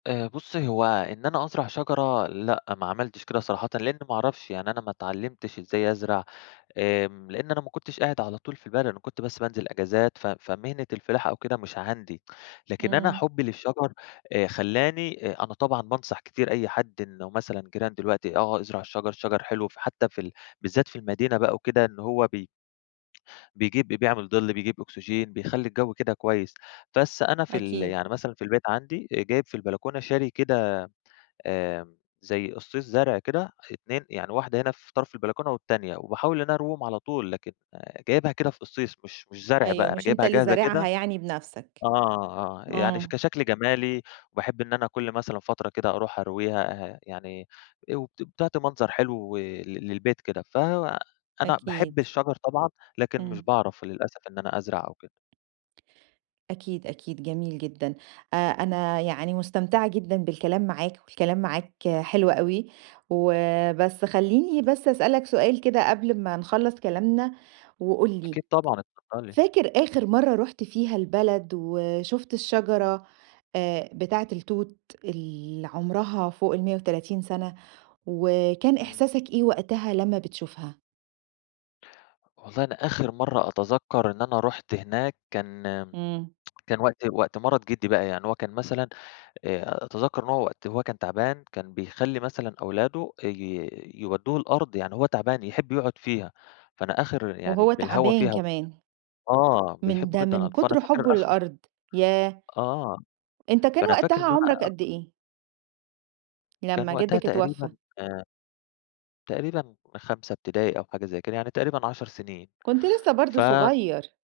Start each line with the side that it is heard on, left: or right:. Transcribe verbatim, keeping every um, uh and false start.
left: آآ بُصّي، هو إن أنا أزرع شجرة لأ ما عملتش كده صراحةً لإن ما أعرفش. يعني أنا ما اتعلّمتش إزاي أزرع آمم لإن أنا ما كنتش قاعد على طول في البلد، أنا كنت بس بانزل إجازات ف فمهنة الفِلاحة أو كده مش عندي. لكن أنا
right: إمم.
left: حُبّي للشَجَر آآ خلّاني آآ أنا طبعًا بانصح كتير أي حد إنه مثلًا جيران دلوقت آه، ازرع الشَجَر، الشَجَر حلو فحتّى في ال بالذات في المدينة بقى وكده إن هو بي بيجيب ب بيعمل ضِل، بيجيب أوكسجين بيخلّي الجو كده كويّس. بس أنا في ال
right: أكيد.
left: يعني مثلًا في البيت عندي آآ جايب في البلكونة شاري كده آمم زي أصِّيص زرع كده اه اتنين يعني واحدة هنا في طرف البلكونة والتانية. وباحاول إن أرويهم على طول لكن جايبها كده في أصِّيص مش مش زرع
right: أيوه.
left: بقى، أنا
right: مش أنت
left: جايبها
right: اللي
left: جاهزة
right: زارعها
left: كده
right: يعني بنفسك.
left: آه، آه. يعني ش
right: آه.
left: كشَكل جمالي وباحب إن أنا كل مثلًا فترة كده أروح أرويها اه يعني او ت بتعطي منظر حلو ل للبيت كده. ف أنا
right: أكيد.
left: باحب الشَجَر طبعًا، لكن مش
right: إمم.
left: باعرف للأسف إن أنا أزرع أو كده.
right: أكيد، أكيد، جميل جدًا. أ أنا يعني مُستمتعة جدًا بالكلام معاك والكلام معاك حلو أوي، وبس خلّيني بس أسألك سؤال كده قبل ما نخلّص كلامنا وقُل لي
left: أكيد طبعًا اتفضّلي.
right: فاكر آخر مرّة رُحت فيها البلد وشُفت
left: إمم.
right: الشجرة آآ بتاعة التوت اللي عُمرها فوق المِيَّة وتلاتين سَنة؟ وكان
left: إمم.
right: إحساسك إيه وقتها لمّا بتشوفها؟
left: والله أنا آخر مرّة أتذكّر إن أنا رُحت هناك كان
right: إمم.
left: كان وقت وقت مَرَض جِدّي بقى. يعني هو كان مثلًا آآ أتذكّر إن هو وقت وهو كان تعبان، كان بيخلّي مثلًا أولاده اي يودّوه الأرض. يعني هو تعبان يحب يقعُد فيها. فأنا آخر يعني
right: وهو
left: بالهوا
right: تَعبان
left: فيها و
right: كمان.
left: آه.
right: من
left: بيحبه
right: ده
left: جدًا.
right: من
left: فأنا
right: كتر
left: فاكر
right: حُبّه
left: آخر
right: لللأرض. ياه!
left: آه.
right: أنت كان
left: فأنا فاكر
right: وقتها
left: إنه
right: عُمرك
left: أنا
right: قد إيه؟
left: كان
right: لمّا
left: وقتها
right: جدّك
left: تقريبًا
right: اتوفّى.
left: آآ تقريبًا خمسة ابتدائي أو حاجة زي كده، يعني تقريبًا عَشَر سنين
right: كنت لسّه برضه
left: ف
right: صغيّر.